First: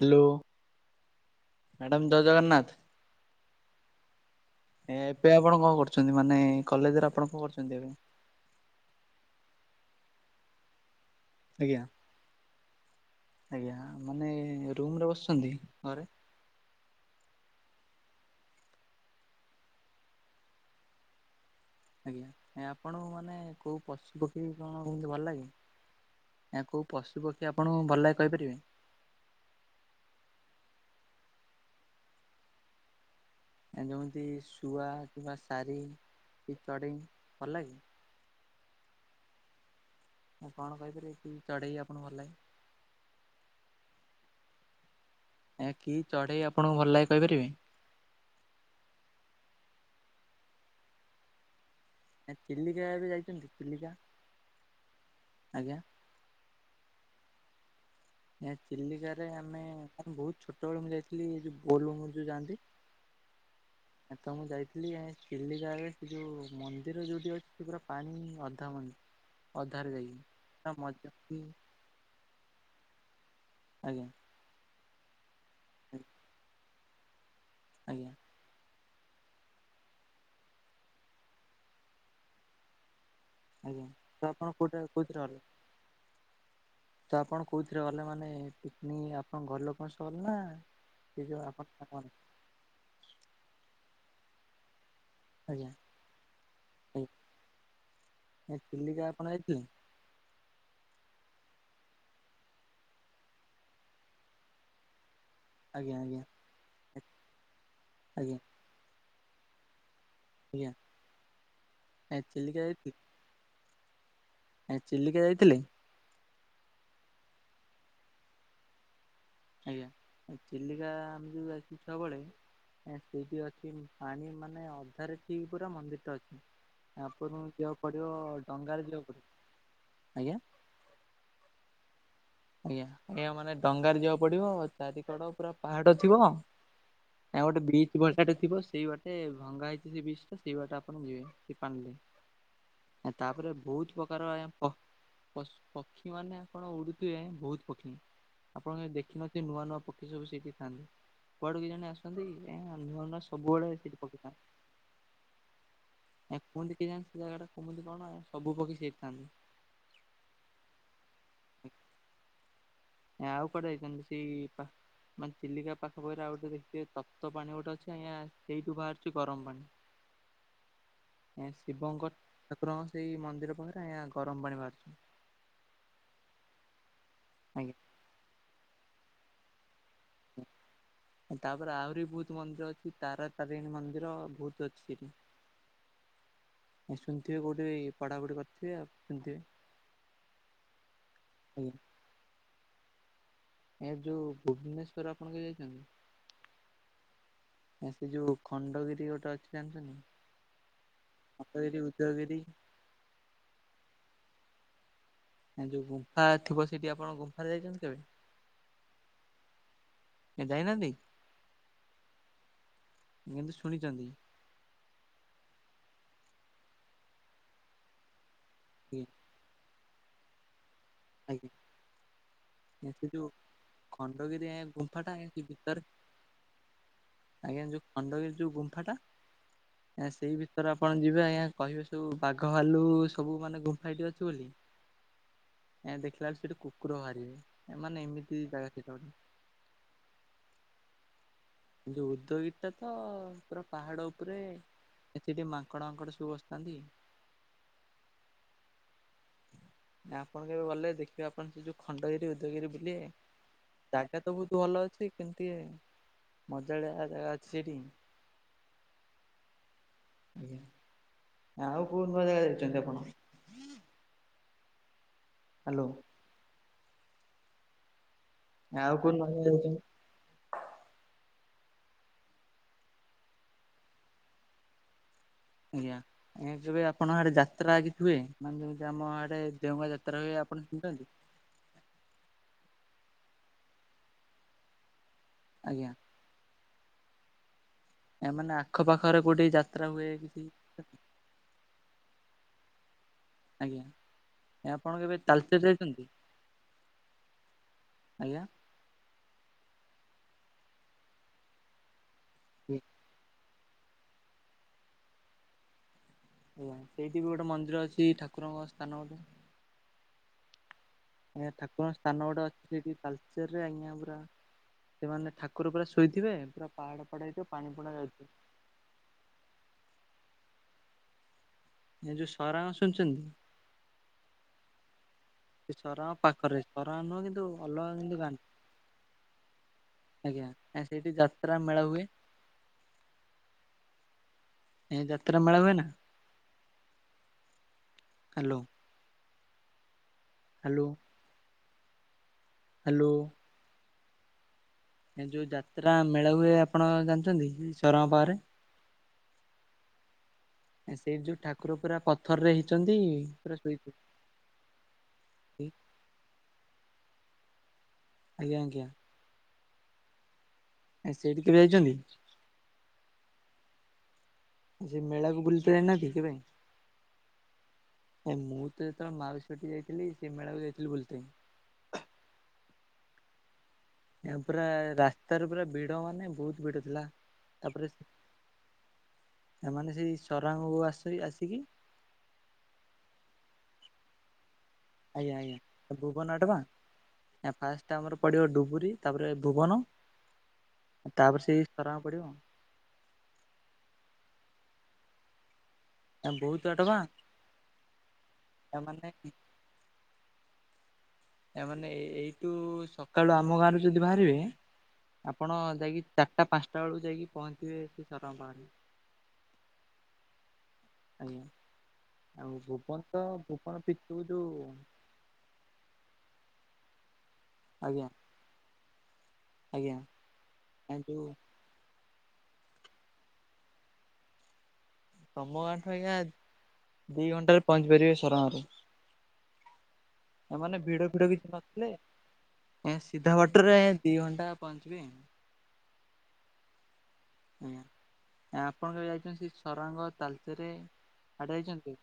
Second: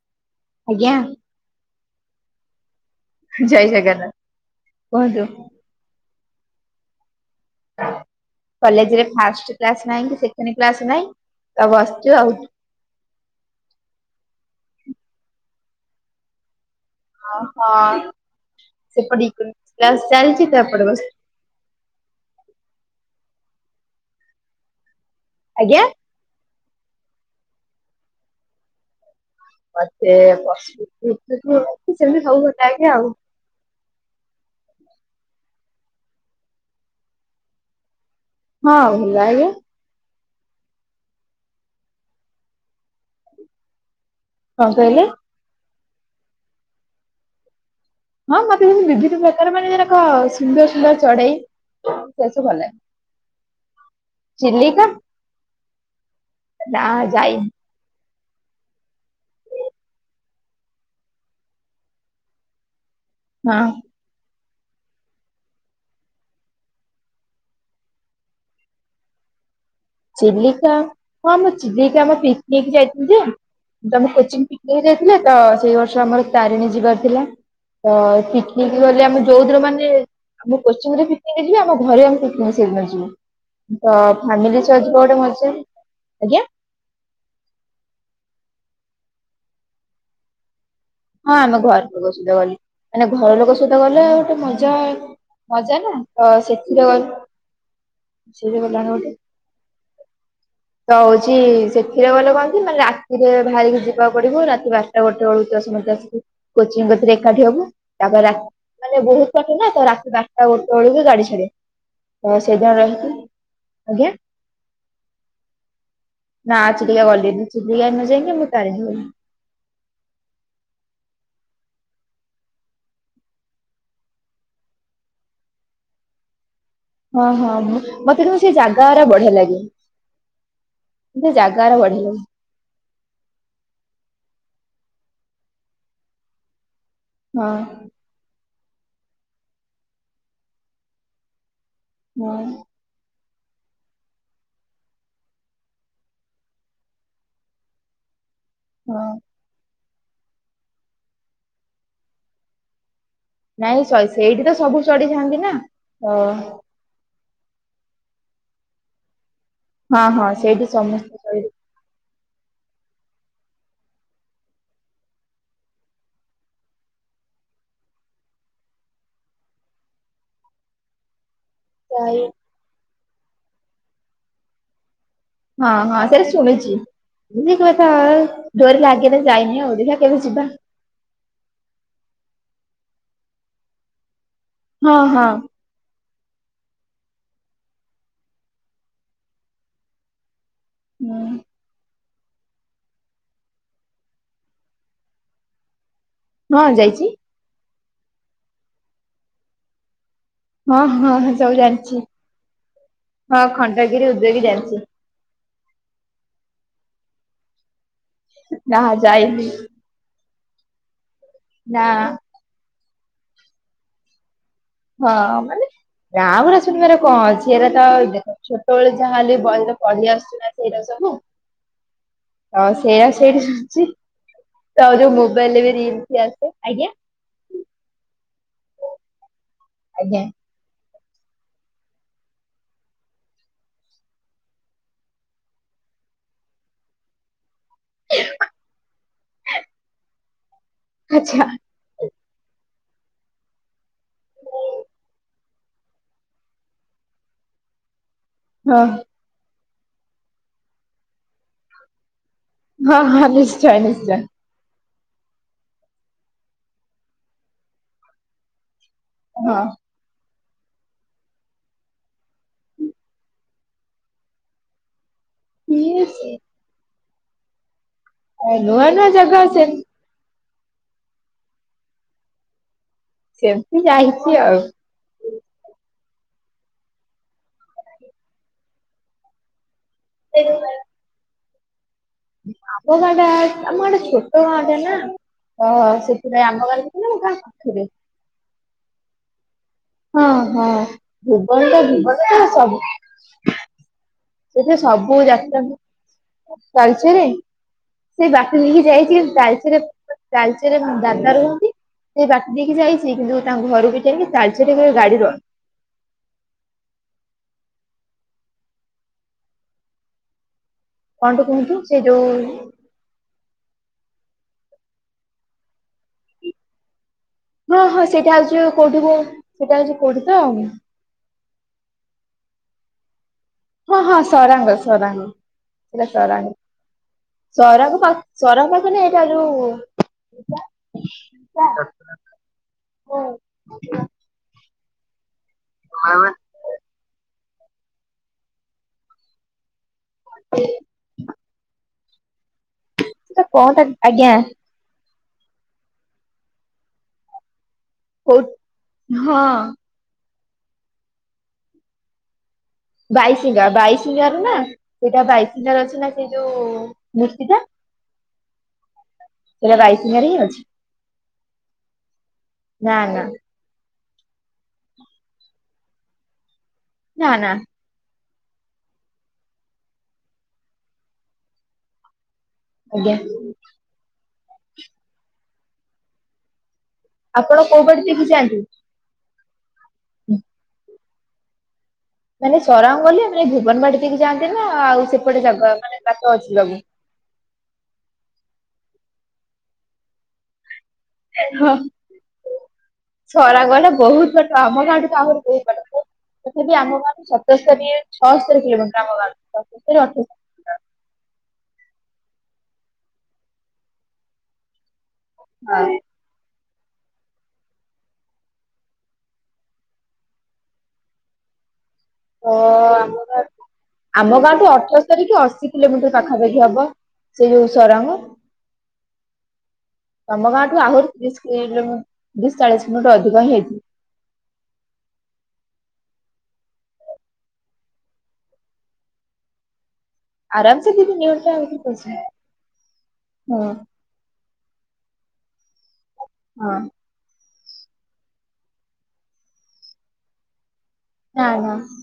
Hello ଆଜ୍ଞା madam ଜୟ ଜଗନ୍ନାଥ। ଜୟ ଜଗନ୍ନାଥ। ଏ କୁହନ୍ତୁ ଏବେ ଆପଣ କଣ କରୁଛନ୍ତି ମାନେ କଲେଜରେ ଆପଣ କଣ କରୁଛନ୍ତି ଏବେ? କଲେଜେରେ ଫାଷ୍ଟ୍ କ୍ଲାସ୍ ନାହିଁ କି ସେକେଣ୍ଡ କ୍ଲାସ୍ ନାହିଁ। ତ ଆଜ୍ଞା। ବସୁଛୁ ଆଉ। ଆଜ୍ଞା ମାନେ ରୁମ ରେ ବସିଛନ୍ତି ଘରେ। ହଁ ହଁ ସେପଟେ ଇକୋନୋମିକ୍ସ କ୍ଲାସ ଚାଲିଛି ତ ଏପଟେ ବସ୍ ଆଜ୍ଞା ଆପଣଙ୍କୁ ମାନେ କୋଉ ପଶୁ ପକ୍ଷୀ କଣ ବହୁତ ଭଲ ଲାଗେ? ଆଜ୍ଞା ନା କୋଉ ପଶୁ ପକ୍ଷୀ ଆପଣଙ୍କୁ ଭଲ ଲାଗେ କହିପାରିବେ? ମତେ ପଶୁ ପକ୍ଷୀ ସେମିତି ସବୁ ଭଲ ଲାଗେ ଆଉ। ଏଯେମିତି ଶୁଆ କିମ୍ବା ସାରି କି ଚଢେଇ ଭଲ ଲାଗେ? ହଁ ଭଲ ଲାଗେ। କଣ କହିପାରିବେ କି ଚଢେଇ ଆପଣଙ୍କୁ ଭଲ ଲାଗେ? କଣ କହିଲେ? ଏ କି ଚଢେଇ ଆପଣଙ୍କୁ ଭଲ ଲାଗେ କହିପାରିବେ? ହଁ ମତେ ଯେମିତି ବିଭିନ୍ନ ପ୍ରକାର ମାନେ ଯେଗୁଡ଼ାକ ସୁନ୍ଦର ସୁନ୍ଦର ଚଢେଇ। ସେ ସବୁ ଭଲ ଲାଗେ ଚିଲିକା କେବେ ଯାଇଛନ୍ତି ଚିଲିକା? ଚିଲିକା ଆଜ୍ଞା। ନା ଯାଇନି। ନା ଚିଲିକାରେ ଆମେ କ ବହୁତ ଛୋଟବେଳୁ ମୁଁ ଯାଇଥିଲି ଏ ବୋଲ ବମ୍ ଯୋଉ ଯାଆନ୍ତି। ହଁ। ତ ମୁଁ ଯାଇଥିଲି ଚିଲିକାରେ ସେ ଯୋଉ ମନ୍ଦିର ଯୋଉଠି ଅଛି ସେ ପୁରା ପାଣି ଅଧା ମଝି ଚିଲିକା ହଁ ମୁଁ ଚିଲିକା ଆମ ପିକନିକ ଯାଇଥିଲି ଯେ ତ ଆଜ୍ଞା ଆମେ କୋଚିଂକ ପିକନିକ ଯାଇଥିଲେ ତ ସେଇ ବର୍ଷ ଆମର ତାରିଣୀ ଯିବାର ଥିଲା। ତ ଆଜ୍ଞା ପିକନିକ [inaudible] ଆମେ ଯୋଉ ଦିନ ମାନେ ଆମ କୋଚିଂରେ ପିକନିକ୍ ଯିବେ ଆମ ଘରେ ଆମେ ସେଇଦିନ ଯିବୁ। ଆଜ୍ଞା ତ ଆପଣ ଫ୍ୟାମିଲି ସହ କୋଉଟା ଯିବ ଗୋଟେ କୋଉଥିରେ ଗଲେ, ମଜା ଆଜ୍ଞା ତ ଆପଣ କୋଉଥିରେ ଗଲେ ମାନେ ପିକନିକ ଆପଣ ଘର ଲୋକଙ୍କ ସହ ଗଲେନା ହଁ ଆମେ ଘର ଲୋକ ସହିତ ଗଲି। ମାନେ ଘର ଲୋକ ସହିତ ଗଲେ ଆଉ ଗୋଟେ ମଜା ଆଜ୍ଞା ମଜା ନା ତ ସେଥିରେ ସେ ଆଜ୍ଞା ଗଲାଣି ଚିଲିକା ଗୋଟେ। ଆପଣ ଯାଇଥିଲେ ତ ଚି ସେଥିରେ ଗଲେ କଣ କି ମାନେ ରାତିରେ ବାହାରିକି ଯିବାକୁ ପଡିବ ରାତି ବାରଟା ଗୋଟେ ବଳୁ ଆଜ୍ଞା ଆଜ୍ଞା। କୋଚିଙ୍ଗ କତୀରେ ଏକାଠି ହବୁ। ତାପରେ ଆଜ୍ଞା ରାତ ମାନେ ବହୁତ ବାଟ ନା ତ ବାରଟା ଗୋଟେ ଆଜ୍ଞା ବେଳକୁ ଗାଡି ଛାଡେ। ତ ସେଇଦିନ ରହିକି, ଆଜ୍ଞା ଏ ଚିଲିକା ଯାଇଥିଲେ? ନା ଚିଲିକା ଗଲିନି, ଚିଲିଆ ନ ଯାଇଁକି ମୁଁ ତାରିଣୀ ଗଲି। ଆଜ୍ଞା ଚିଲିକା ଆମେ ଯୋଉ ଯାଇଥିଲୁ ଛୁଆ ବଳେ ସେଇଠି ଅଛି ପାଣି ମାନେ ଅଧାରେ ଠିକ ପୁରା ମନ୍ଦିରଟା ଅଛି। ଓହୋ ଆପଣଙ୍କୁ ଯିବାକୁ ପଡିବ ମତେ କିନ୍ତୁ ସେ ଡଙ୍ଗାରେ ଜାଗା ଗୁଡା ଯିବାକୁ ପଡିବ। ବଢିଆ ଲାଗେ। ଆଜ୍ଞା ମତେ ଜାଗା ଗୁଡା ବଢି ଆଜ୍ଞା ଆଜ୍ଞା ମାନେ ଡଙ୍ଗାର ଯିବାକୁ ପଡିବ, ଚାରିକଡ ପୁରା ପାହାଡ ଥିବ। ଆ ହଁ। ଗୋଟେ ବ୍ରିଚ ଭଳିଆଟେ ଥିବ ସେଇ ବାଟେ ଭଙ୍ଗା ହେଇଛି ସେ ବ୍ରିଜ ଟା ସେଇ ବାଟେ ଆପଣ ଯିବେ। ପାଣିଲେ ହଁ ତାପରେ ବହୁତ ପ୍ରକାର ଆଜ୍ଞା ପଶୁ ପକ୍ଷୀ ମାନେ ଆପଣ ଉଡୁ ବହୁତ ପକ୍ଷୀ ଆପଣଙ୍କ କାଇଁ ହଁ ଦେଖିନଥିବେ ନୂଆ ନୂଆ ପକ୍ଷୀ। ସେ ସବୁ ସେଠି ଥାନ୍ତି। କୁଆଡୁ କେଜାଣି ଆସନ୍ତି [unintelligible] ନାଇଁ ସେଇଠି ତ ସବୁ ଚଢି ଯାଆନ୍ତି ନା। ଓ ଏ କୁହନ୍ତି କେଜାଣି ସେ ଜାଗା ଟା କୁମନ୍ତି କଣ ସବୁ ପକ୍ଷୀ ସେଇଠି ଥାଆନ୍ତି। ହଁ ହଁ ସେଇଠି ସମସ୍ତେ ଆଉ କୁଆଡେ ଯାଇଥାନ୍ତେ ସେଇ ପା ମାନେ ଚିଲିକା ପାଖାପାଖିରେ ଆଉ ଗୋଟେ ଦେଖିବେ ତପ୍ତ ପାଣି ଗୋଟେ ଅଛି ଆଜ୍ଞା ସେଇଠୁ ବାହାରୁଛି ଗରମ ପାଣି। [inaudible] ଶିବଙ୍କ ଚଢି ଠାକୁରଙ୍କ ସେଇ ମନ୍ଦିର ପାଖରେ ଆଜ୍ଞା ଗରମ ପାଣି ବାହାରୁଛି। ହଁ ହଁ ସେଟା ଶୁଣିଛି ଆଜ୍ଞା। [unintelligible] ଡୋରି ଲାଗିନି ତ ଯାଇନି ଆଉ ଦେଖିବା ତାପରେ ଆହୁରି ବହୁତ ମନ୍ଦିର ଅଛି, ତାରା ତାରିଣୀ ମନ୍ଦିର ବହୁତ ଅଛି ହଁ ସେଇଠି। ହଁ ଶୁଣିଥିବେ କୋଉଠି ପଢାପଢି କରିଥିବେ ଆଉ ଶୁଣିଥିବେ। ହୁଁ। ଆଜ୍ଞା। ଏ ଯୋଉ ଭୁବନେଶ୍ୱର ଆପଣ କେବେ ଯାଇଛନ୍ତି? ହଁ ଯାଇଛି। ଆ ସେ ଯୋଉ ଖଣ୍ଡଗିରି ଗୋଟେ ଅଛି ଜାଣିଛନ୍ତି। ହଁ ହଁ ହ ସବୁ ଖଣ୍ଡଗିରି ଜାଣିଛି, ଉଦୟଗିରି ହଁ ଖଣ୍ଡଗିରି ଉଦୟଗିରି ଜାଣିଛି। ଯୋଉ ଗୁମ୍ଫା ଥିବ ସେଠି ଆପଣ ଗୁମ୍ଫାରେ ଯାଇଛନ୍ତି କେବେ? ନା ଯାଇନି। ଏ ଯାଇନାହନ୍ତି? ନା। କିନ୍ତୁ ଶୁଣିଛନ୍ତି ହଁ ମାନେ ନାଁ ଗୁଡା ଶୁଣିବାରେ କଣ ଅଛି ଏରା ତ ଇ ଛୋଟବେଳେ ଯାହା ହେଲେ ବି ବହିରେ ପଢି ଆସୁଚୁ ନା ସେଇରା ସବୁ। ଆଜ୍ଞା ଅ ସେ ସେଇଆ ଯୋଉ ସେଇଠି ଅଛି ଖଣ୍ଡଗିରି ଆଜ୍ଞା ତ ଗୁମ୍ଫାଟା ଯୋଉ ଆଜ୍ଞା ସେ ମୋବାଇଲରେ ଏବେ ଭିତରେ ରିଲ୍ ବି ଆସେ ଆଜ୍ଞା। ଆଜ୍ଞା ଯୋଉ ଖଣ୍ଡଗିରି ଯୋଉ ଗୁମ୍ଫା ଟା ଏ ଆଜ୍ଞା ସେଇ ଭିତରେ ଆପଣ ଯିବେ ଆଜ୍ଞା କହିବେ ସବୁ ବାଘ ଭାଲୁ ସବୁ ମାନେ ଗୁମ୍ଫାଟି ଅଛି ବୋଲି? ଏଁ ଦେଖିଲା ବେଳେ ସେଠି କୁକୁର ବାହାରିବ ମାନେ ଏମିତି ବି ଜାଗା ସେଟା ଗଟେ। ଆଚ୍ଛା। ଉଦୟ ଗିରି ଟା ତ ପୁରା ପାହାଡ ଉପରେ ଏଥି ଟିକେ ମାଙ୍କଡ ଫାଙ୍କଡ ସବୁ ବସି ଥାଆନ୍ତି। [inaudible] ଅ ହଁ। ଆପଣ କେବେ ଗଲେ ଦେଖିବେ ଆପଣ ସେ ଯୋଉ ଖଣ୍ଡଗିରି ଉଦ ଉଦୟ ଗିରି ହଁ ବୁଲିବେ ହଁ ନିଶ୍ଚୟ ନିଶ୍ଚୟ ଜାଗା ତ ବହୁତ ଭଲ ଅଛି ଛି କିନ୍ତୁ ଟିକେ ମଜାଳିଆ ଜାଗା ଅଛି ସେଠି। ହଁ। ଆଜ୍ଞା ଆଉ କୋଉ ନୂଆ ଜାଗା ଯାଇଚନ୍ତି ଆପଣ? ହ୍ୟାଲୋ ମୁଁ ସି ଆ ନୂଆ ଆଉ ନୂଆ କୋଉ ଜାଗା ସେମ୍ ଯାଇଛନ୍ତି? [inaudible] ସେମିତି ଯାଇଚି ଆଉ। ଆଜ୍ଞା ଯେବେ ଆପଣ ଆଡେ ଯାତ୍ରା କିଛି ହୁଏ, ମାନେ ଆମ ଆଡେ ଦେଓଗାଁ ଯା ତ୍ରା ହୁଏ ଆପଣ ତିନ୍ତନ୍ତି? ଆମ ଗାଁ ଟା ଆମ ଗାଟା ଛୋଟ ଗାଁ ଟା ନା, ତ ଆଜ୍ଞା ସେଥିପାଇଁ ଆମ ଗାଁ ଆମ ଗାଁ ପାଖରେ। ଏ ମାନେ ଆଖପାଖରେ କୋଉଠି ଯା ହଁ ହଁ ଭୁବନ ତ ଭୁବନ ତ ସବୁ ଆଜ୍ଞା। ସେଥିରେ ଆପଣ କେବେ ସବୁ ଯାତ୍ରା ତାଲଚେର ଯାଇଛନ୍ତି ବାଲିଚୁରେଇ। ସେ ଆଜ୍ଞା ଡାକି ଦେଇକି ଯାଇଚି ତା ତାଳଚେର ତାଳଚେର ରେ ଦାଦା ରୁହନ୍ତି, ସେଇ ବାଟ ଦେଇକି ଯାଇଚି କିନ୍ତୁ ତାଙ୍କ ଘରକୁ ଯାଇକି ତାଳଚେର କେବେ ଗାଡି ରହି ହୁଁ, ସେଇଠି ବି ଗୋଟେ ମନ୍ଦିର ଅଛି ଠାକୁରଙ୍କ ସ୍ଥାନ ଗୋ କଣଟେ ଆଜ୍ଞା, କୁହନ୍ତୁ ଠାକୁରଙ୍କ ସେ ଯୋଉ ସ୍ଥାନ ଗୋଟେ ଅଛି ସେଠି ତାଲଚେର ରେ ଆଜ୍ଞା ଗୋ ପା ସେମାନେ ଠାକୁର ପୁରା ଶୋଇଥିବେ ପୁରା ପାହାଡ ଫାହାଡ ହେଇଥିବ ପାଣି ହଁ ପୁଣା ହଁ ଯାଉଥିବ ସେଇଟା ହଉଚି ଯୋ କୋଉଠିି ସେଇଟା ହଉଚି କୋଉଠି ତ ଏ ଯୋଉ ସରାଙ୍ଗ ଶୁଣିଚନ୍ତି? ହଁ ହଁ ସରାଙ୍ଗ ସରାଙ୍ଗ। ସେ ସେଟା ସରାଙ୍ଗ। ପାଖରେ ସରାଙ୍ଗ ନୁହଁ କିନ୍ତୁ ଅଲଗା ସରାଙ୍ଗ କିନ୍ତୁ ପାଖ ଗାଁ ସରାଙ୍ଗ ମାନେ ଏଇଟା ଯୋଉ ଆଜ୍ଞା ଆ ସେଇଠି ଯାତ୍ରା ମେଳା ହୁଏ। ଓ ହୋ। ଏ ଯାତ୍ରା ମେଳା ହୁଏ ନା, ହାଲୋ। ହାଲୋ। ସେଟା କଣଟା କି ଆଜ୍ଞା। ଏ ଯୋଉ ଯାତ୍ରା ମେଳା ହୁଏ ଆପଣ ଜାଣିଛନ୍ତି? ସରଙ୍କ ପାଖରେ କୋଉ ହଁ। ଏ ସେଇଠି ଯୋଉ ଠାକୁର ପୁରା ପଥର ରେ ହେଇ ବାଇଶୀଙ୍ଗା ବାଇଶିଙ୍ଗା ରୁ ନା, ସେଇଟା ବାଇସୀଙ୍ଗା ର ଅଛି ନା ସେଇ ଯୋଉ ମୂର୍ତ୍ତିଟା। ଆଜ୍ଞା ଆଜ୍ଞା। ସେଇଟା ବାଇସିଙ୍ଗାରେ ହିଁ ଅଛି। ଆ ସେଇଠି କେବେ ଯାଇଚନ୍ତି? ନା ନା ଯେ ମେଳାକୁ ବୁଲିତେ ଯାଇନାହାନ୍ତି କେବେ? ନା ନା। ଆ ମୁଁ ତ ଯେତେବେଳେ ମାଉସୀ ଘଟିକି ଯାଇଥିଲି ସେ ମେଳାକୁ ଯାଇଥିଲି ବୁଲିତେ। ଆଜ୍ଞା। ଏ ପୁରା ରାସ୍ତାରେ ପୁରା ଭିଡ ମାନେ ବହୁତ ଭିଡ। ଥିଲା ଆପଣ କୋଉ ବାଟ ଦେଇକି ଯାଆନ୍ତି? ଏମାନେ ସେଇ ସରାଙ୍ଗ କୁ ଆସ ଆସିକି ମାନେ ସରାଙ୍ଗ ଗଲେ ମାନେ ଭୁବନ ବାଟେ ଦେଇକି ଯାଆ ଆଜ୍ଞା ଆଜ୍ଞା ଭୁବନ ବାଟେ ଅଛି ବା, ଯିବାକୁ? ଫାଷ୍ଟ ଆମର ପଡିବ ଡୁବରିୀ। ତାପରେ ଭୁବନ। ତାପରେ ସେଇ ହଁ ସରାଙ୍ଗ ପଡିବ ସରାଙ୍ଗ ଗଲା ବହୁତ ବାଟ ଆମ ଗାଁଠୁ ତ ଆହୁରି ବହୁତ ବାଟ। ବହୁତ ତଥାପି ବାଟ ବା ଆମ ଗାଁରୁ ସତସ୍ତରୀ ଛଅସ୍ତରୀ କିଲୋମିଟର ଏମାନେ ଆମ ଗାଁରୁ ସତସ୍ତରୀ ଅଠସ୍ତରୀ। [inaudible] ଏ ମାନେ ଏ ଏଇଠୁ ସକାଳୁ ଆମ ଗାଁରୁ ଯଦି ବାହାରିବେ। ଆପଣ ହଁ। ଯାଇକି ଚାରିଟା ପାଞ୍ଚଟା ବେଳକୁ ଯାଇକି ପହଞ୍ଚିବେ ସେ ଶରଣ ପାହାରେ, ଆଜ୍ଞା। ଆଉ ଓ ଭୁବନ ଆମ ତ ଭୁବନ ପିଛୁକୁ ଆମ ଯୋଉ ଗାଁଠୁ ଅଠର ତୋରି ଅଶୀ କିଲୋମିଟର ପାଖ। ପାଖାପାଖି ହବ ସେଇ ଯୋଉ ଆଜ୍ଞା ସରଙ୍ଗ। ଆଜ୍ଞା ତମ ଗାଁ ଠୁ ଆ ଯୋଉ ଆହୁରି। [unintelligible] ଚାଳିଶ ମିନିଟ ଅଧିକ ହେଇଥିବ। ତମ ଗାଁଠୁ ଆଜ୍ଞା ଦି ଘଣ୍ଟା ପହଞ୍ଚି ପାରିବେ ସରଙ୍ଗରୁ। ଏମାନେ ଆରାମସେ ଦି ଭିଡ ତିନି ଭିଡ କିଛି ଘଣ୍ଟା ଭିତରେ ନଥିଲେ ପହଞ୍ଚିବ। ଏ ସିଧା ହଁ ବାଟରେ ଦି ଘଣ୍ଟା ପାଞ୍ଚବେ। ହଁ ଆ ଆପଣ କେବେ ଯାଇଛନ୍ତି ସେ ସରାଙ୍ଗ ତାଲଚେରେ? ନା ଆଡେ ଯାଇଛନ୍ତି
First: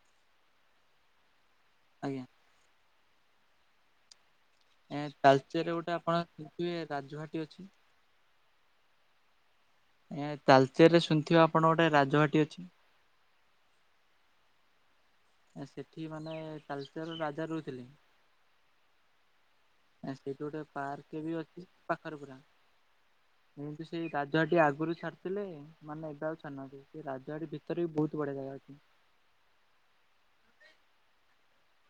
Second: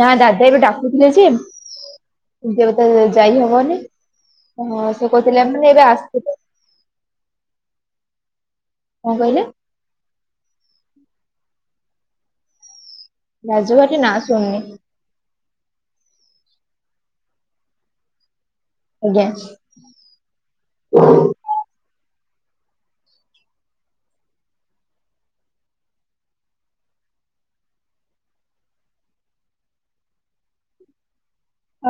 ନା ଦାଦା ଏବେ ଡାକୁଥିଲେ ଯେ ଆଜ୍ଞା [unintelligible] ତ ଯାଇ ହବନି। ହଁ ଆ ସେ କହୁଥିଲେ ମାନେ ତାଳଚେର ଏବେ ଗୋଟେ ଆପଣ ଆସିଥିଲେ ଶୁଣିଥିବେ ରାଜଘାଟୀ ଅଛି। କଣ କହିଲେ? ଏ ତାଲଚେରେ ଶୁଣିିଥିବେ ଆପଣ ଗୋଟେ ରାଜବାଟି ଅଛି? ରାଜବାଟି ନା ଶୁଣିନି। ସେଠି ମାନେ ତାଳଚେର ରଜା ରହୁଥିଲେ। ଆଜ୍ଞା। ସେଇଠି ଗୋଟେ ପାର୍କ ବି ଅଛି ପାଖରେ ପୁରା। ମୁଁ ବି ସେଇ ରାଜବାଟି ଆଗରୁ ଛାଡିଥିଲେ ମାନେ ଏବେ ଆଉ ଛାଡ଼ୁନାହାନ୍ତି ସେ ରାଜବାଟି ଭିତରେ ବି ବହୁତ ବଢି [unintelligible]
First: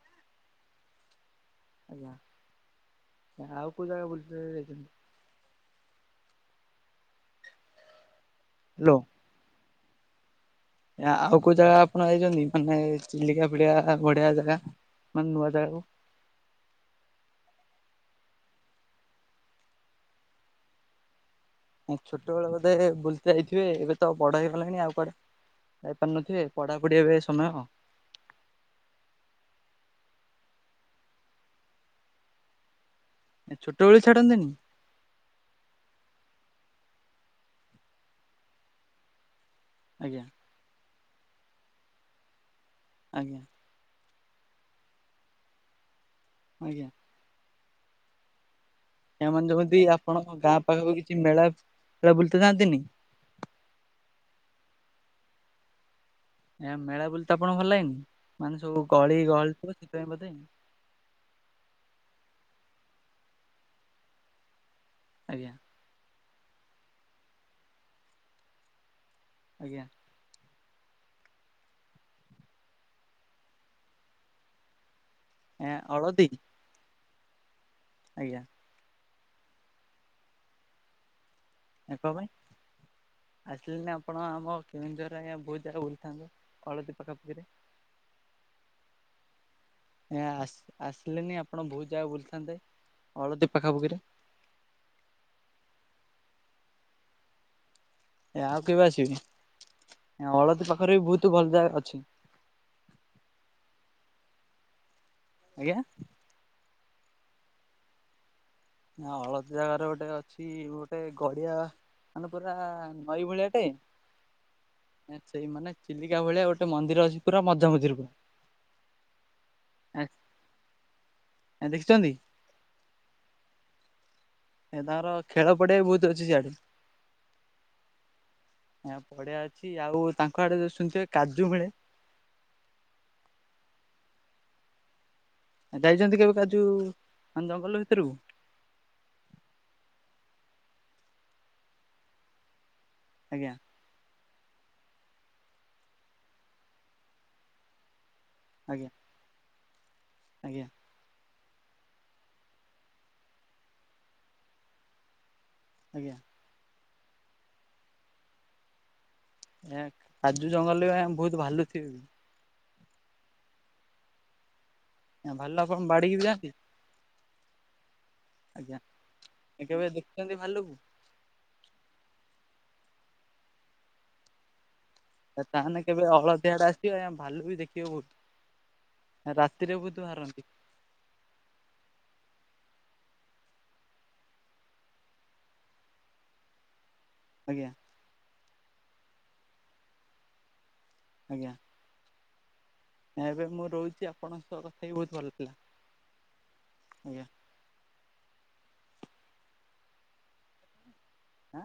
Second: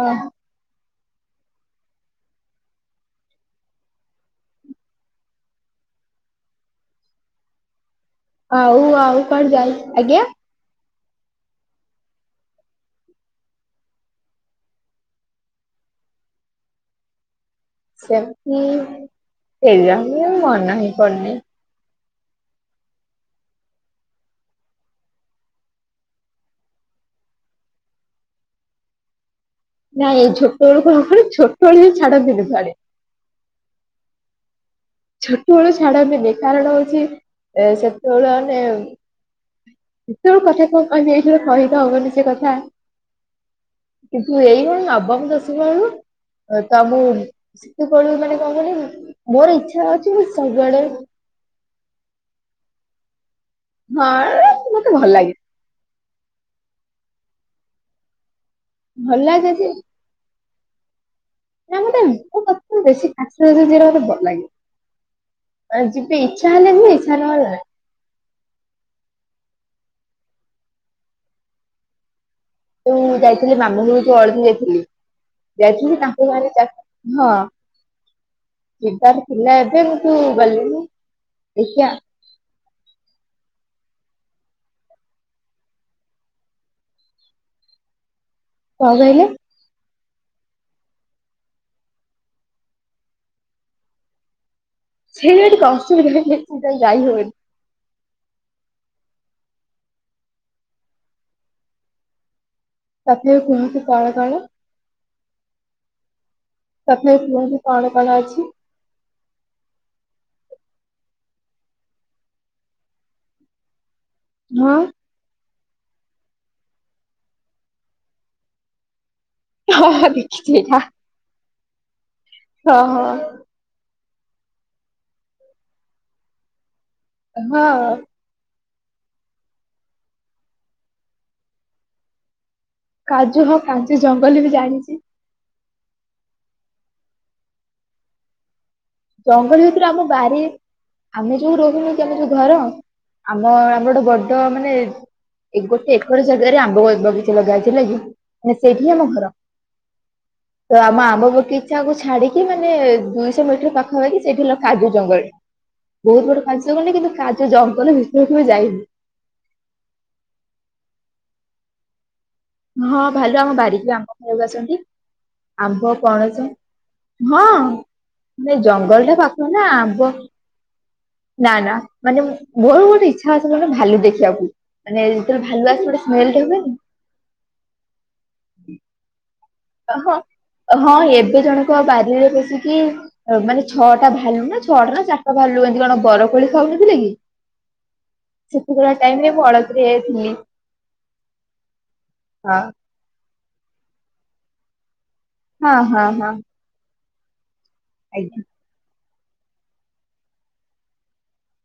ଓହୋ। ଆଜ୍ଞା ଆଉ କୋଉ ଜାଗା ବୁଲିବାକୁ ଯାଇଛନ୍ତି? ଆଉ ହ୍ୟାଲୋ ଆଉ କୁଆଡେ ଯାଏ ଆଜ୍ଞା? ଆଉ କୋଉ ଜାଗା ଆପଣ ଯାଇଛନ୍ତି ମାନେ ଚିଲିକା ଫଡିଆ ବଢିଆ ଜାଗା। ମାନେ ନୂଆ ଜାଗାକୁ। ସେମିତି ସେହିୟାହୀ ମାନେହିଁ ପଡୁନି। ଛୋଟବେଳେ ବୋଧେ ବୁଲ ଯାଇଥିବେ ଏବେ ତ ବଡ ହେଇଗଲାଣି ଆଉ କୁଆଡେ ଯାଇପାରୁନଥିବେ ପଢାପଢି ଏବେ ସମୟ ନାଇଁ ଛୋଟ ବେଳୁ [unintelligible] ଛୋଟ ବେଳୁ ହିଁ ଛାଡ଼ନ୍ତିନି କୋଉଁଆଡେ। ଛୋଟବେଳୁ ଛାଡନ୍ତିନି? ଛୋଟବେଳୁ ଛାଡନ୍ତିନି କାରଣ ହଉଛି ଏ ସେତେବେଳେ ମାନେ ଆଜ୍ଞା ଏତେବେଳେ କଥା କଣ କହେ ଏଇ ସହିଦ ହବନି ସେ କଥା। ଆଜ୍ଞା। କିନ୍ତୁ ଏଇଭଳି ମାବାଙ୍କୁ ଦଶିବା ବେଳୁ ତ ଆଜ୍ଞା ମୁଁ ସେତେବେଳେ ମାନେ କଣ କହିଲୁ। ସେମାନେ ଯଉଛନ୍ତି ଆପଣଙ୍କ ଗାଁ ପାଖକୁ କିଛି ମେଳା ବୁଲିତେ ଯାଆ ନ୍ତିନି? ହଁ ମତେ ଭଲ ଲାଗେ। ଏ ମେଳା ବୁଲିତେ ଆପଣ ଭଲ ଲାଗେନି ମାନେ ସବୁ ଗଳି ଭଲ ଲାଗେ ଯେ ଗହଳିଥିବ ସେଥିପାଇଁ ବୋଧେ। [unintelligible] ଆଜ୍ଞା। ମାନେ ଯିବି ଇଚ୍ଛା ହେଲେ ଇଚ୍ଛା ନହଲା। ଆଜ୍ଞା। ତ ଯାଇଥିଲି ମାମୁଁ ଘରକୁ ଅଳଦି ଯାଇଥିଲି ଏ ଯାଇଥିଲି ହଳଦୀ ତାଙ୍କୁ ଗାଁ ରେ ହଁ। ଆଜ୍ଞା। ତାର ପିଲଥିଲା ଏବେ ମୁଁ ତୁ ଗଲିନି ଦେଖିିବା। ଆସିଲେ ନାି ଆପଣ ଆମ କେଉଁଝରର ଆା ବହୁତ ଜାଗା ବୁଲିଥାନ୍ତେ ହଳଦୀ ପାଖାପାଖିରେ। କଣ କହିଲେ? ଏ ଆ ଆସିଲେନି ଆପଣ ବହୁତ ଜାଗା ବୁଲିଥାନ୍ତେ। ଅଳତୀ ପାଖାପୁଖିରେ। ସେଇଆଡ଼େ [unintelligible] ସେଥିପାଇଁ ଯାଇ ହୁଏନାହିଁ ଏ ଆଉ କେବେ ଆସିବେ? ଅଳଦୀ ପାଖରେ ବି ବହୁତ ଭଲ ଜାଗା ଅଛି। ତଥାପି କୁହନ୍ତୁ କଣ କଣ? ଆଜ୍ଞା। ତଥାପି କୁହନ୍ତୁ କଣ କଣ ଅଛି? ନା ଅଳଦୀ ଜାଗାରେ ଗୋଟେ ଅଛି ଗୋଟେ ଗଡିଆ। ମାନେ ପୁରା ନଈ ଭଳିଆଟେ ହଁ ସେଇ ମାନେ ଚିଲିକା ଭଳିଆ ଗୋଟେ ମନ୍ଦିର ଅଛି ପୁରା ମଝା ମଝିରେ ପୁରା। ହଁ ହ ଦେଖିଛି ଏଇଟା। ଏ ଦେଖିଛନ୍ତି? ହଁ ହଁ। ଏ ତାଙ୍କର ଖେଳ ପଡିଆ ବି ବହୁତ ଅଛି ସିଆଡେ। ହଁ। ଆ ପଡିଆ ଅଛି ଆଉ ତାଙ୍କ ଆଡେ ଯୋଉ ଶୁଣିଥିବେ କାଜୁ ମିଳେ। କାଜୁ ହଁ କାଜୁ ଜଙ୍ଗଲ ବି ଜାଣିଛି। ଯାଇଛନ୍ତି କେବେ କାଜୁ ମାନେ ଜଙ୍ଗଲ ଭିତରକୁ? ଜଙ୍ଗଲ ଭିତରୁ ଆମ ବାରି ଆମେ ଯୋଉ ରହୁନୁ କି ଆମ ଯୋଉ ଘର ଆମ ଆଜ୍ଞା ଆମର ଗୋଟେ ବ- ତ ମାନେ ଗୋଟେ ଏକର ଜାଗାରେ ଆମ୍ବ ବଗିଚା ଲଗାହେଇଛି ହେଲାକି। ହଁ ଆଜ୍ଞା ସେଠିଁ ଆମ ଘର। ଆଜ୍ଞା ତ ଆମ ଆମ୍ବ ବଗିଚାକୁ ଛାଡିକି ମାନେ ଦୁଇଶହ ମିଟର ପାଖ ହେଇକି ସେଇଠି ହେଲା କାଜୁ ଜଙ୍ଗଲ ଆଜ୍ଞା। ବହୁତ ବଡ କାଜୁ ହବନି କିନ୍ତୁ କାଜୁ ଜଙ୍ଗଲ ଭିତରକୁ ବି ଯାଇନୁ। ଏ କାଜୁ ଜଙ୍ଗଲରେ ବହୁତ ଭାଲୁଥିବେ ବି। ହଁ ଭାଲୁ ଆମ ବାରିକି ବି ଆମ୍ବ ଖାଇବାକୁ ଆସନ୍ତି ଭାଲୁ ଆପଣ ଆମ୍ବ ବାଡିକି ବି ପଣସ ହଁ, ଯାଆନ୍ତି? ମାନେ ଆଜ୍ଞା ଜଙ୍ଗଲଟା ପାଖ ନା କେବେ ଆମ୍ବ ଦେଖିଛନ୍ତି ଭାଲୁକୁ? ନା ନା ମାନେ ମୋର ଗୋଟେ ଇଚ୍ଛା ଅଛି କଣ କହିଲ ଭାଲୁ ଦେଖିବାକୁ। ମାନେ ଯେତେବେଳେ ଭାଲୁ ତାହେଲେ ଆସେ ଗୋଟେ କେବେ ସ୍ମେଲ ଟା ଅଳତୀ ଆଡେ ହୁଏନି ଆସିବେ ଆଜ୍ଞା ଭାଲୁ ବି ଦେଖିବେ ବହୁତ ରା- ହଁ ହଁ ଏବେ ଜଣକ ବାରିରେ ପଶିକି ମାନେ ଛଅଟା ଭାଲୁ ନା ଛଅଟା ନା ଚାରିଟା ଭାଲୁ ଏମିତି କଣ ବରକୋଳି ଖାଉନଥିଲେ କି? ଆଜ୍ଞା ସେ ଭଳିଆ ଟାଇମରେ ମୁଁ ଅଳତୀ ରେ ଥିଲି। ଆଜ୍ଞା। ହଁ। ନା ଏବେ ମୁଁ ରହୁଛି ଆପଣଙ୍କ ସହ କଥା ହେଇକି ବହୁତ ଭଲ ଲା- ହଁ ହଁ ହଁ। ଆଜ୍ଞା। ଆଜ୍ଞା। ଆଁ?